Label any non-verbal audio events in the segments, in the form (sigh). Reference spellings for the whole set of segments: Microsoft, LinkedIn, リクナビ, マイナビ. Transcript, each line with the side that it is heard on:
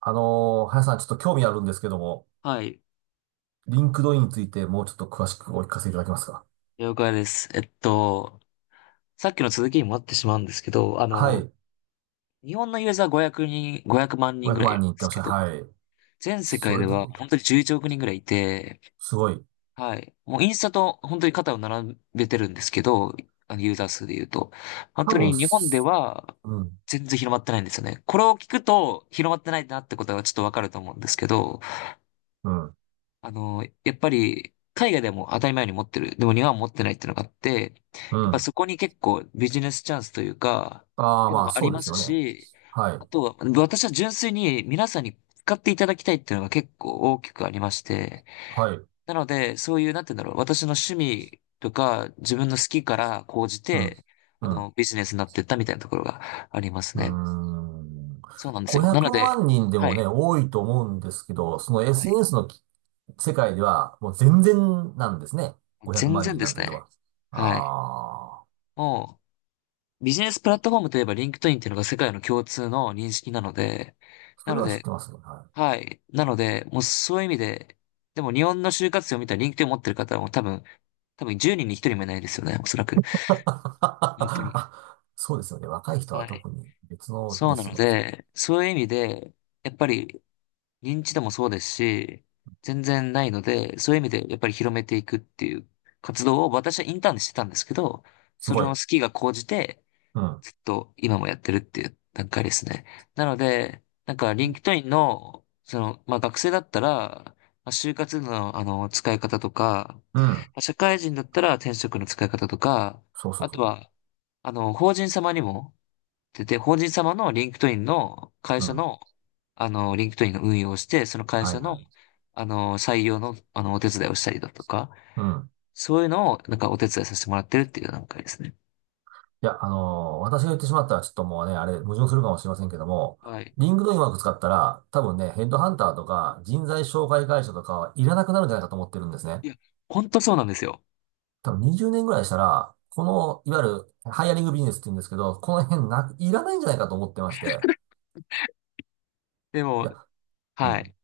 right: 林さん、ちょっと興味あるんですけども、
left: はい、
right: リンクドインについてもうちょっと詳しくお聞かせいただけますか。
left: 了解です。さっきの続きにもなってしまうんですけど、
right: はい。
left: 日本のユーザー500万人
right: 500
left: ぐらいいる
right: 万
left: ん
right: 人っ
left: で
right: て
left: す
right: おっし
left: け
right: ゃる
left: ど、
right: はい。
left: 全世
right: そ
left: 界
right: れ
left: で
right: で
left: は
right: も、
left: 本当に11億人ぐらいいて、
right: すごい。
left: はい、もうインスタと本当に肩を並べてるんですけど、ユーザー数で言うと、本
right: 多
left: 当
right: 分、
left: に日本で
right: す
left: は
right: うん、
left: 全然広まってないんですよね。これを聞くと広まってないなってことがちょっとわかると思うんですけど、
right: うん、
left: やっぱり、海外でも当たり前に持ってる。でも日本は持ってないっていうのがあって、
right: う
left: やっぱそ
right: ん。
left: こに結構ビジネスチャンスというか、っ
right: ああ、
left: ていうの
right: まあ、
left: もあり
right: そうで
left: ま
right: す
left: す
right: よね。
left: し、
right: は
left: あ
right: い、
left: とは、私は純粋に皆さんに使っていただきたいっていうのが結構大きくありまして、
right: はい、
left: なので、そういう、なんて言うんだろう、私の趣味とか、自分の好きから講じ
right: うん、
left: て、
right: うん。
left: ビジネスになってったみたいなところがあります
right: うー
left: ね。
right: ん。
left: そうなんですよ。
right: 500
left: なので、
right: 万人で
left: は
right: も
left: い、
right: ね、多いと思うんですけど、その
left: はい、
right: SNS のき世界ではもう全然なんですね。500
left: 全
right: 万
left: 然
right: 人
left: で
right: なん
left: す
right: ていうの
left: ね。
right: は。
left: はい。
right: ああ、
left: もう、ビジネスプラットフォームといえばリンクトインっていうのが世界の共通の認識なので、
right: そ
left: な
right: れ
left: の
right: は知っ
left: で、
right: てますね。はい。
left: はい。なので、もうそういう意味で、でも日本の就活生を見たらリンクトイン持ってる方はもう多分10人に1人もいないですよね、おそらく。
right: (laughs)
left: 本当に。
right: あ、そうですよね。若い人は
left: はい。
right: 特に別の
left: そう
right: で
left: な
right: す
left: の
right: よね。
left: で、そういう意味で、やっぱり認知度もそうですし、全然ないので、そういう意味でやっぱり広めていくっていう活動を私はインターンでしてたんですけど、
right: す
left: それ
right: ご
left: の
right: い。
left: 好きが高じて、
right: うん。
left: ずっと今もやってるっていう段階ですね。なので、なんか、リンクトインの、その、まあ、学生だったら、まあ、就活の、使い方とか、
right: うん。
left: まあ社会人だったら転職の使い方とか、
right: そうそ
left: あ
right: うそ
left: と
right: う。
left: は、法人様にも、出て、法人様のリンクトインの会
right: う
left: 社
right: ん。
left: の、リンクトインの運用をして、その会
right: はい
left: 社
right: は
left: の、
right: い。
left: 採用の、お手伝いをしたりだとか、
right: うん。
left: そういうのを、なんかお手伝いさせてもらってるっていう段階ですね。
right: いや、私が言ってしまったらちょっともうね、あれ、矛盾するかもしれませんけども、
left: はい。
right: リングドインうまく使ったら、多分ね、ヘッドハンターとか人材紹介会社とかはいらなくなるんじゃないかと思ってるんですね。
left: いや、ほんとそうなんですよ。
right: 多分20年ぐらいしたら、この、いわゆるハイアリングビジネスって言うんですけど、この辺なく、いらないんじゃないかと思ってまして。
left: で
right: い
left: も、
right: や、う
left: は
right: ん、
left: い。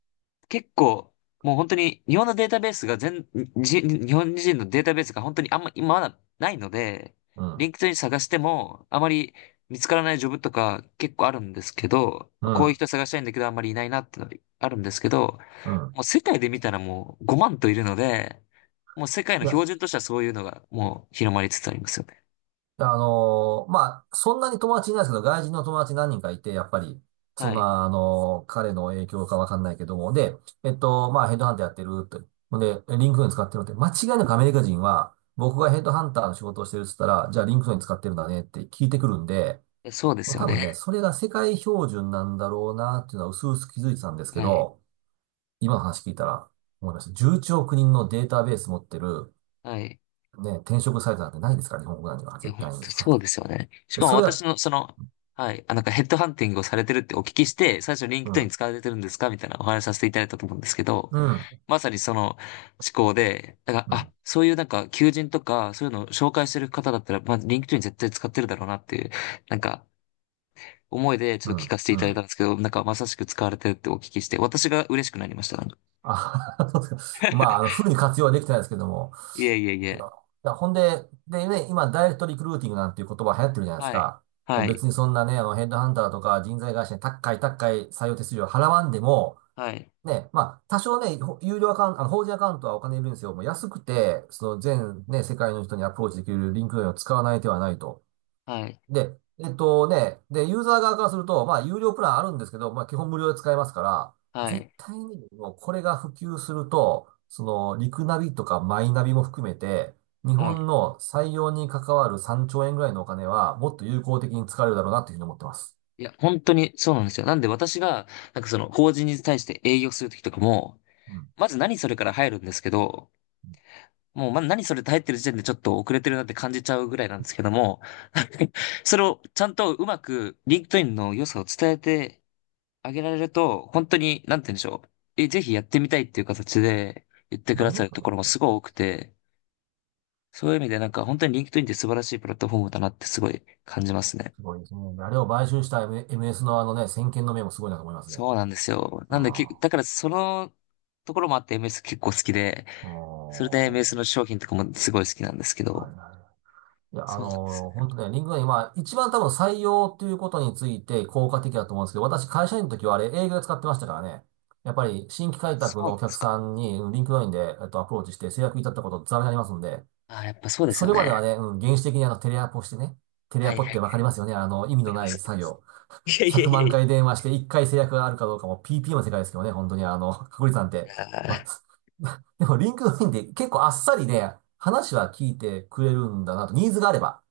left: 結構、もう本当に日本のデータベースが日本人のデータベースが本当にあんま、今まだないので、
right: う
left: リン
right: ん、
left: クトイン探しても、あまり見つからないジョブとか結構あるんですけど、
right: う
left: こういう
right: ん、
left: 人探したいんだけどあんまりいないなってのあるんですけど、
right: うん。
left: もう世界で見たらもう5万といるので、もう世界
right: い
left: の
right: や、
left: 標準としてはそういうのがもう広まりつつありますよね。
right: まあ、そんなに友達いないですけど、外人の友達何人かいて、やっぱり、そん
left: はい。
right: な、彼の影響かわかんないけども、で、まあ、ヘッドハンターやってるって、ほんで、リンクトイン使ってるって、間違いなくアメリカ人は、僕がヘッドハンターの仕事をしてるって言ったら、じゃあリンクトイン使ってるんだねって聞いてくるんで、
left: えそうで
right: もう
left: すよ
right: 多分
left: ね。
right: ね、それが世界標準なんだろうなっていうのは薄々気づいてたんですけ
left: はい。
right: ど、今の話聞いたら思いました。11人のデータベース持ってる、
left: はい。
right: ね、転職サイトなんてないですから、日本国内には
left: いや、
right: 絶対
left: 本
right: に。
left: 当そうですよね。し
right: で、
left: かも
right: それ
left: 私
right: が、
left: の、その、はい、あ、なんかヘッドハンティングをされてるってお聞きして、最初リン
right: う
left: クトイン
right: ん、
left: 使われてるんですかみたいなお話しさせていただいたと思うんですけど、
right: うん、
left: まさにその思考で、だから、
right: う
left: あ、
right: ん、
left: そういうなんか求人とか、そういうのを紹介してる方だったら、まあ、リンクトイン絶対使ってるだろうなっていう、なんか、思いでち
right: う
left: ょっと聞
right: ん、
left: かせてい
right: う
left: ただいた
right: ん。
left: んですけど、なんかまさしく使われてるってお聞きして、私が嬉しくなりました。なんか
right: あ、(laughs) そうですか。(laughs) まあ、あの、フルに活用はできてないですけども。
left: いえいえい
right: いや、
left: え。
right: ほんで、でね、今、ダイレクトリクルーティングなんていう言葉流行ってるじゃないです
left: はい。
right: か。も
left: は
right: う別
left: い。
right: にそんなね、あの、ヘッドハンターとか人材会社に高い高い採用手数料払わんでも、
left: はい。
right: ね、まあ、多少ね、有料アカウント、あの、法人アカウントはお金いるんですよ。もう安くて、その全ね、世界の人にアプローチできるリンクドインを使わない手はないと。
left: はい。
right: で、で、ユーザー側からすると、まあ、有料プランあるんですけど、まあ、基本無料で使えますから、
left: は
right: 絶
left: い。
right: 対に、もう、これが普及すると、その、リクナビとかマイナビも含めて、日
left: はい。
right: 本の採用に関わる3兆円ぐらいのお金は、もっと有効的に使われるだろうなというふうに思ってます。
left: いや、本当にそうなんですよ。なんで私が、なんかその、法人に対して営業するときとかも、
right: うん。
left: まず何それから入るんですけど、もう何それって入ってる時点でちょっと遅れてるなって感じちゃうぐらいなんですけども、(laughs) それをちゃんとうまく、リンクトインの良さを伝えてあげられると、本当に、なんて言うんでしょう。え、ぜひやってみたいっていう形で言ってく
right: あ
left: だ
right: り
left: さ
right: ます
left: る
right: よ
left: ところもすご
right: ね。
left: い多くて、そういう意味でなんか本当にリンクトインって素晴らしいプラットフォームだなってすごい感じますね。
right: すごいですね。あれを買収した MS のあのね、先見の明もすごいなと思いますね。
left: そうなんですよ。なんで、
right: ああ。
left: だからそのところもあって MS 結構好きで、それで MS
right: お
left: の商品とかもすごい好きなんですけ
right: ー。はい
left: ど、
right: はい。いや、
left: そうなんですね。
right: 本当ね、リンクドインは一番多分採用ということについて効果的だと思うんですけど、私会社員の時はあれ営業で使ってましたからね。やっぱり新規開
left: そ
right: 拓
left: う
right: の
left: な
right: お
left: んで
right: 客
left: すか。
right: さんにリンクドインで、アプローチして制約いたったことざらにありますんで、
left: ああ、やっぱそうです
right: そ
left: よ
right: れまでは
left: ね。
right: ね、うん、原始的にあのテレアポしてね、テレ
left: は
right: ア
left: い
right: ポ
left: は
right: って
left: い。
right: わかりますよね。あの、意
left: わ
right: 味
left: か
right: の
left: りま
right: ない
left: す。
right: 作業。
left: いやいや
right: 100
left: いや
right: 万
left: い
right: 回電話して1回制約があるかどうかも PP の世界ですけどね、本当にあの、確率なんて。
left: や。あ
right: ま
left: ー
right: あ、(laughs) でもリンクドインって結構あっさりね、話は聞いてくれるんだなと、ニーズがあれば。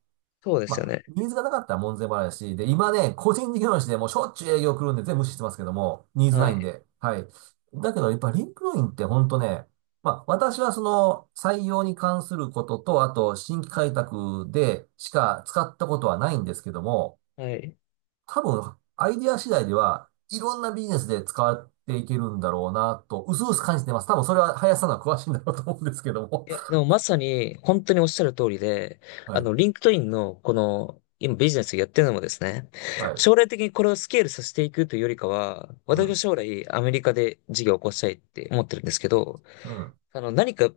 left: そうで
right: ま
left: すよ
right: あ、
left: ね。
right: ニーズがなかったら門前払いだし、で、今ね、個人事業主でもうしょっちゅう営業来るんで全部無視してますけども、ニーズ
left: は
right: ないん
left: い。
right: で。はい。だけど、やっぱリンクドインって本当ね、まあ、私はその採用に関することと、あと新規開拓でしか使ったことはないんですけども、
left: はい。
right: 多分、アイディア次第では、いろんなビジネスで使っていけるんだろうなと、うすうす感じてます。多分それは林さんの方が詳しいんだろうと思うんですけども。
left: いや、でもまさに本当におっしゃる通りで、
right: (laughs) はい。
left: リンクトインのこの、今ビジネスをやってるのもですね、
right: はい。
left: 将来的にこれをスケールさせていくというよりかは、
right: う
left: 私は
right: ん。
left: 将来アメリカで事業を起こしたいって思ってるんですけど、
right: うん。
left: 何か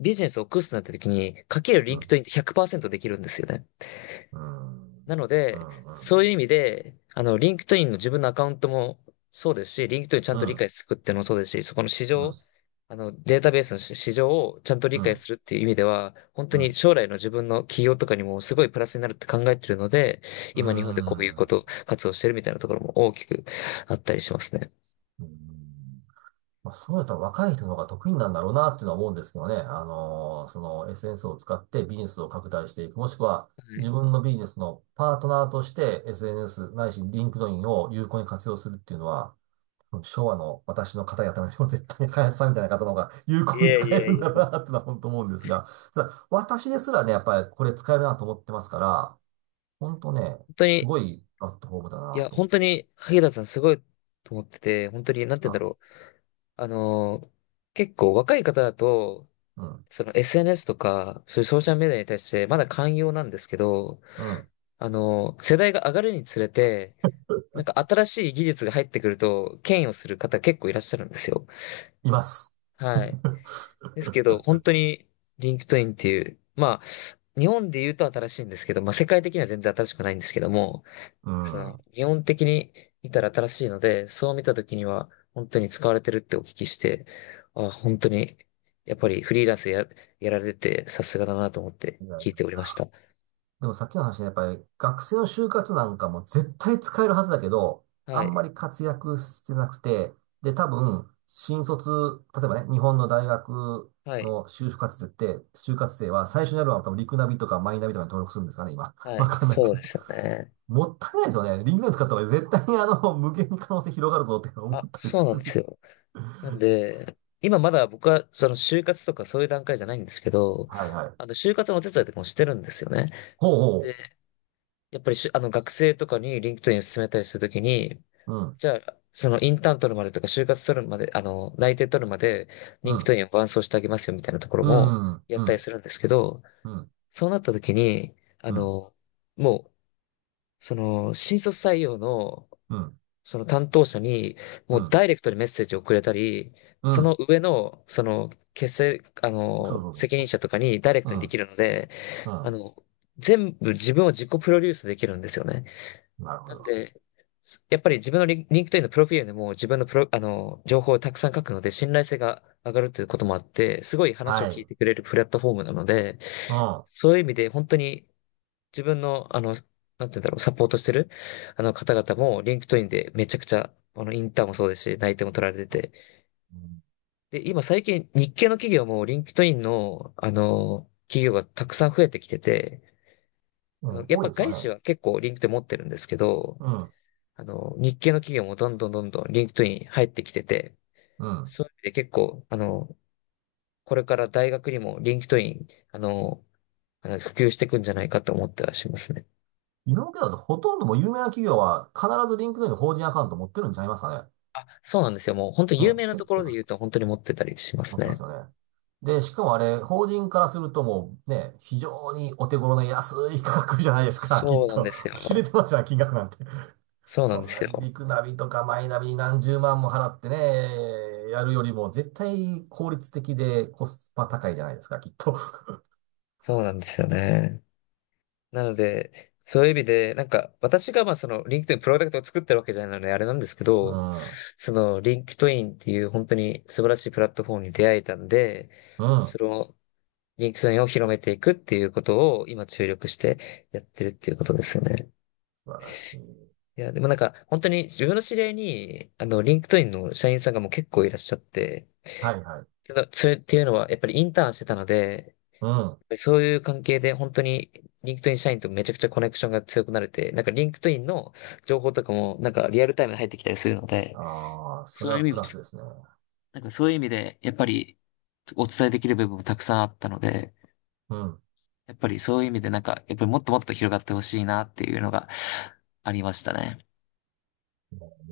left: ビジネスを起こすとなった時に、かける
right: う
left: リンクト
right: ん。
left: インって100%できるんですよね。
right: うん。うん。
left: なの
right: う
left: で、
right: ん。う
left: そういう
right: ん。
left: 意味で、リンクトインの自分のアカウントもそうですし、リンクトインちゃん
right: う
left: と理
right: ん、
left: 解するっていうのもそうですし、そこの市
right: うん、
left: 場、データベースの市場をちゃんと理
right: う
left: 解
right: ん、
left: するっていう意味では、本当
right: う
left: に
right: ん、
left: 将来の自分の企業とかにもすごいプラスになるって考えてるので、
right: うー
left: 今日本でこういうこ
right: ん。
left: と活動してるみたいなところも大きくあったりしますね。
right: うん、まあ、そうやったら若い人の方が得意なんだろうなっていうのは思うんですけどね。その SNS を使ってビジネスを拡大していく。もしくは
left: は
right: 自
left: い
right: 分のビジネスのパートナーとして SNS ないしリンクドインを有効に活用するっていうのは、昭和の私の方々よりも絶対に開発さんみたいな方の方が有
left: い
right: 効に
left: や
right: 使
left: い
right: え
left: や
right: るん
left: い
right: だろ
left: や
right: うなっていうのは本当思うんですが、ただ私ですらね、やっぱりこれ使えるなと思ってますから、本当ね、
left: 本当
right: す
left: に
right: ごいプラットフォームだ
left: い
right: な
left: や、
right: と。
left: 本当に、萩田さんすごいと思ってて、本当に、なんて言うんだ
right: あ、
left: ろう。あのー結構若い方だと、
right: うん、
left: その SNS とか、そういうソーシャルメディアに対してまだ寛容なんですけど、
right: うん、
left: 世代が上がるにつれて、なんか新しい技術が入ってくると、嫌悪する方結構いらっしゃるんですよ。
right: います。
left: はい。で
right: (laughs)
left: すけど、本当に、リンクトインっていう、まあ、日本で言うと新しいんですけど、まあ世界的には全然新しくないんですけども、
right: う
left: その、
right: ん。
left: 基本的に見たら新しいので、そう見た時には本当に使われてるってお聞きして、あ、本当に、やっぱりフリーランスや、やられててさすがだなと思って
right: いやい
left: 聞い
right: や。
left: ておりました。
right: でもさっきの話ね、やっぱり学生の就活なんかも絶対使えるはずだけど、
left: は
right: あんま
left: い。
right: り活躍してなくて、で、多分、新卒、例えばね、日本の大学
left: はい。
right: の就活生って、就活生は最初にやるのは多分リクナビとかマイナビとかに登録するんですかね、今。(laughs)
left: は
right: わ
left: い。
right: かんないけ
left: そうで
right: ど。
left: すよね。
right: もったいないですよね。リンクナビ使った方が絶対にあの、無限に可能性広がるぞって思っ
left: あ、
right: たり
left: そう
right: す
left: なん
right: る
left: で
right: んで
left: す
right: す。
left: よ。なんで、今まだ僕はその就活とかそういう段階じゃないんですけど、
right: はいはい。
left: 就活のお手伝いとかもしてるんですよね。
right: ほう
left: で、
right: ほ
left: やっぱりしゅあの、学生とかに LinkedIn を勧めたりするときに、
right: う。うん。
left: じゃあ、そのインターン取るまでとか、就活取るまで、内定取るまで、
right: う
left: 人気党
right: ん。
left: 員を伴走してあげますよみたいなところ
right: う
left: も
right: ん、うん、
left: やっ
right: う
left: たり
right: ん、
left: するんですけど、
right: うん、
left: そうなった時に、あ
right: うん、
left: の、もう、その、新卒採用の、
right: うん、
left: その担当者に、も
right: う
left: う
right: ん、
left: ダイレクトにメッセージをくれたり、
right: う
left: その
right: ん、
left: 上の、その、結成、あ
right: そう
left: の、
right: そうそう
left: 責
right: そ
left: 任者とかにダイレク
right: う。
left: トに
right: う
left: でき
right: ん、
left: るので、あ
right: う
left: の、全部自分を自己プロデュースできるんですよね。
right: ん。なるほ
left: なん
right: ど。
left: で、やっぱり自分のリンクトインのプロフィールでも自分のプロ、あの、情報をたくさん書くので、信頼性が上がるということもあって、すごい話を
right: はい。
left: 聞い
right: う
left: てくれるプラットフォームなので、
right: ん。
left: そういう意味で本当に自分の、なんて言うんだろう、サポートしてる、あの方々も、リンクトインでめちゃくちゃ、インターンもそうですし、内定も取られてて。
right: うん、
left: で、今最近、日系の企業も、リンクトインの、企業がたくさん増えてきてて、
right: うん、
left: やっ
right: 多い
left: ぱ
right: ですよ
left: 外資
right: ね。
left: は結構リンクトイン持ってるんですけど、
right: うん、
left: 日系の企業もどんどんどんどんリンクトイン入ってきてて、
right: うん。
left: そういう意味で結構、これから大学にもリンクトイン、普及していくんじゃないかと思ってはしますね。
right: 今までだとほとんどもう有名な企業は必ずリンクドインの法人アカウント持ってるんちゃいますか
left: あ、そうなんですよ。もう本当
right: ね。ね、
left: 有名なと
right: 結
left: こ
right: 構
left: ろ
right: い
left: で
right: ま
left: 言
right: す
left: うと本当に持ってたりしま
right: 持
left: す
right: ってま
left: ね。
right: すよね。で、しかもあれ、法人からするともうね、非常にお手頃な安い価格じゃないですか、きっ
left: そうなん
right: と。
left: です
right: 知れ
left: よ。
right: てますよ、金額なんて。
left: そうな
right: そ
left: んで
right: んな
left: すよ。
right: リクナビとかマイナビに何十万も払ってね、やるよりも絶対効率的でコスパ高いじゃないですか、きっと。(laughs)
left: そうなんですよね。なので、そういう意味で、なんか、私がまあその、リンクトインプロダクトを作ってるわけじゃないので、あれなんですけ
right: う
left: ど、
right: ん。
left: その、リンクトインっていう本当に素晴らしいプラットフォームに出会えたんで、
right: う
left: そ
right: ん。
left: の、リンクトインを広めていくっていうことを今注力してやってるっていうことですよね。
right: 素晴らしい。
left: いや、でもなんか、本当に自分の知り合いに、リンクトインの社員さんがもう結構いらっしゃって、
right: はいはい。
left: けどそれっていうのは、やっぱりインターンしてたので、
right: うん。
left: そういう関係で本当にリンクトイン社員とめちゃくちゃコネクションが強くなれて、なんかリンクトインの情報とかもなんかリアルタイムで入ってきたりするので、
right: ああ、そ
left: そ
right: れ
left: ういう
right: は
left: 意味
right: プ
left: も、
right: ラスですね。
left: なんかそういう意味でやっぱりお伝えできる部分もたくさんあったので、
right: うん。
left: やっぱりそういう意味でなんかやっぱりもっともっと広がってほしいなっていうのがありましたね。
right: ね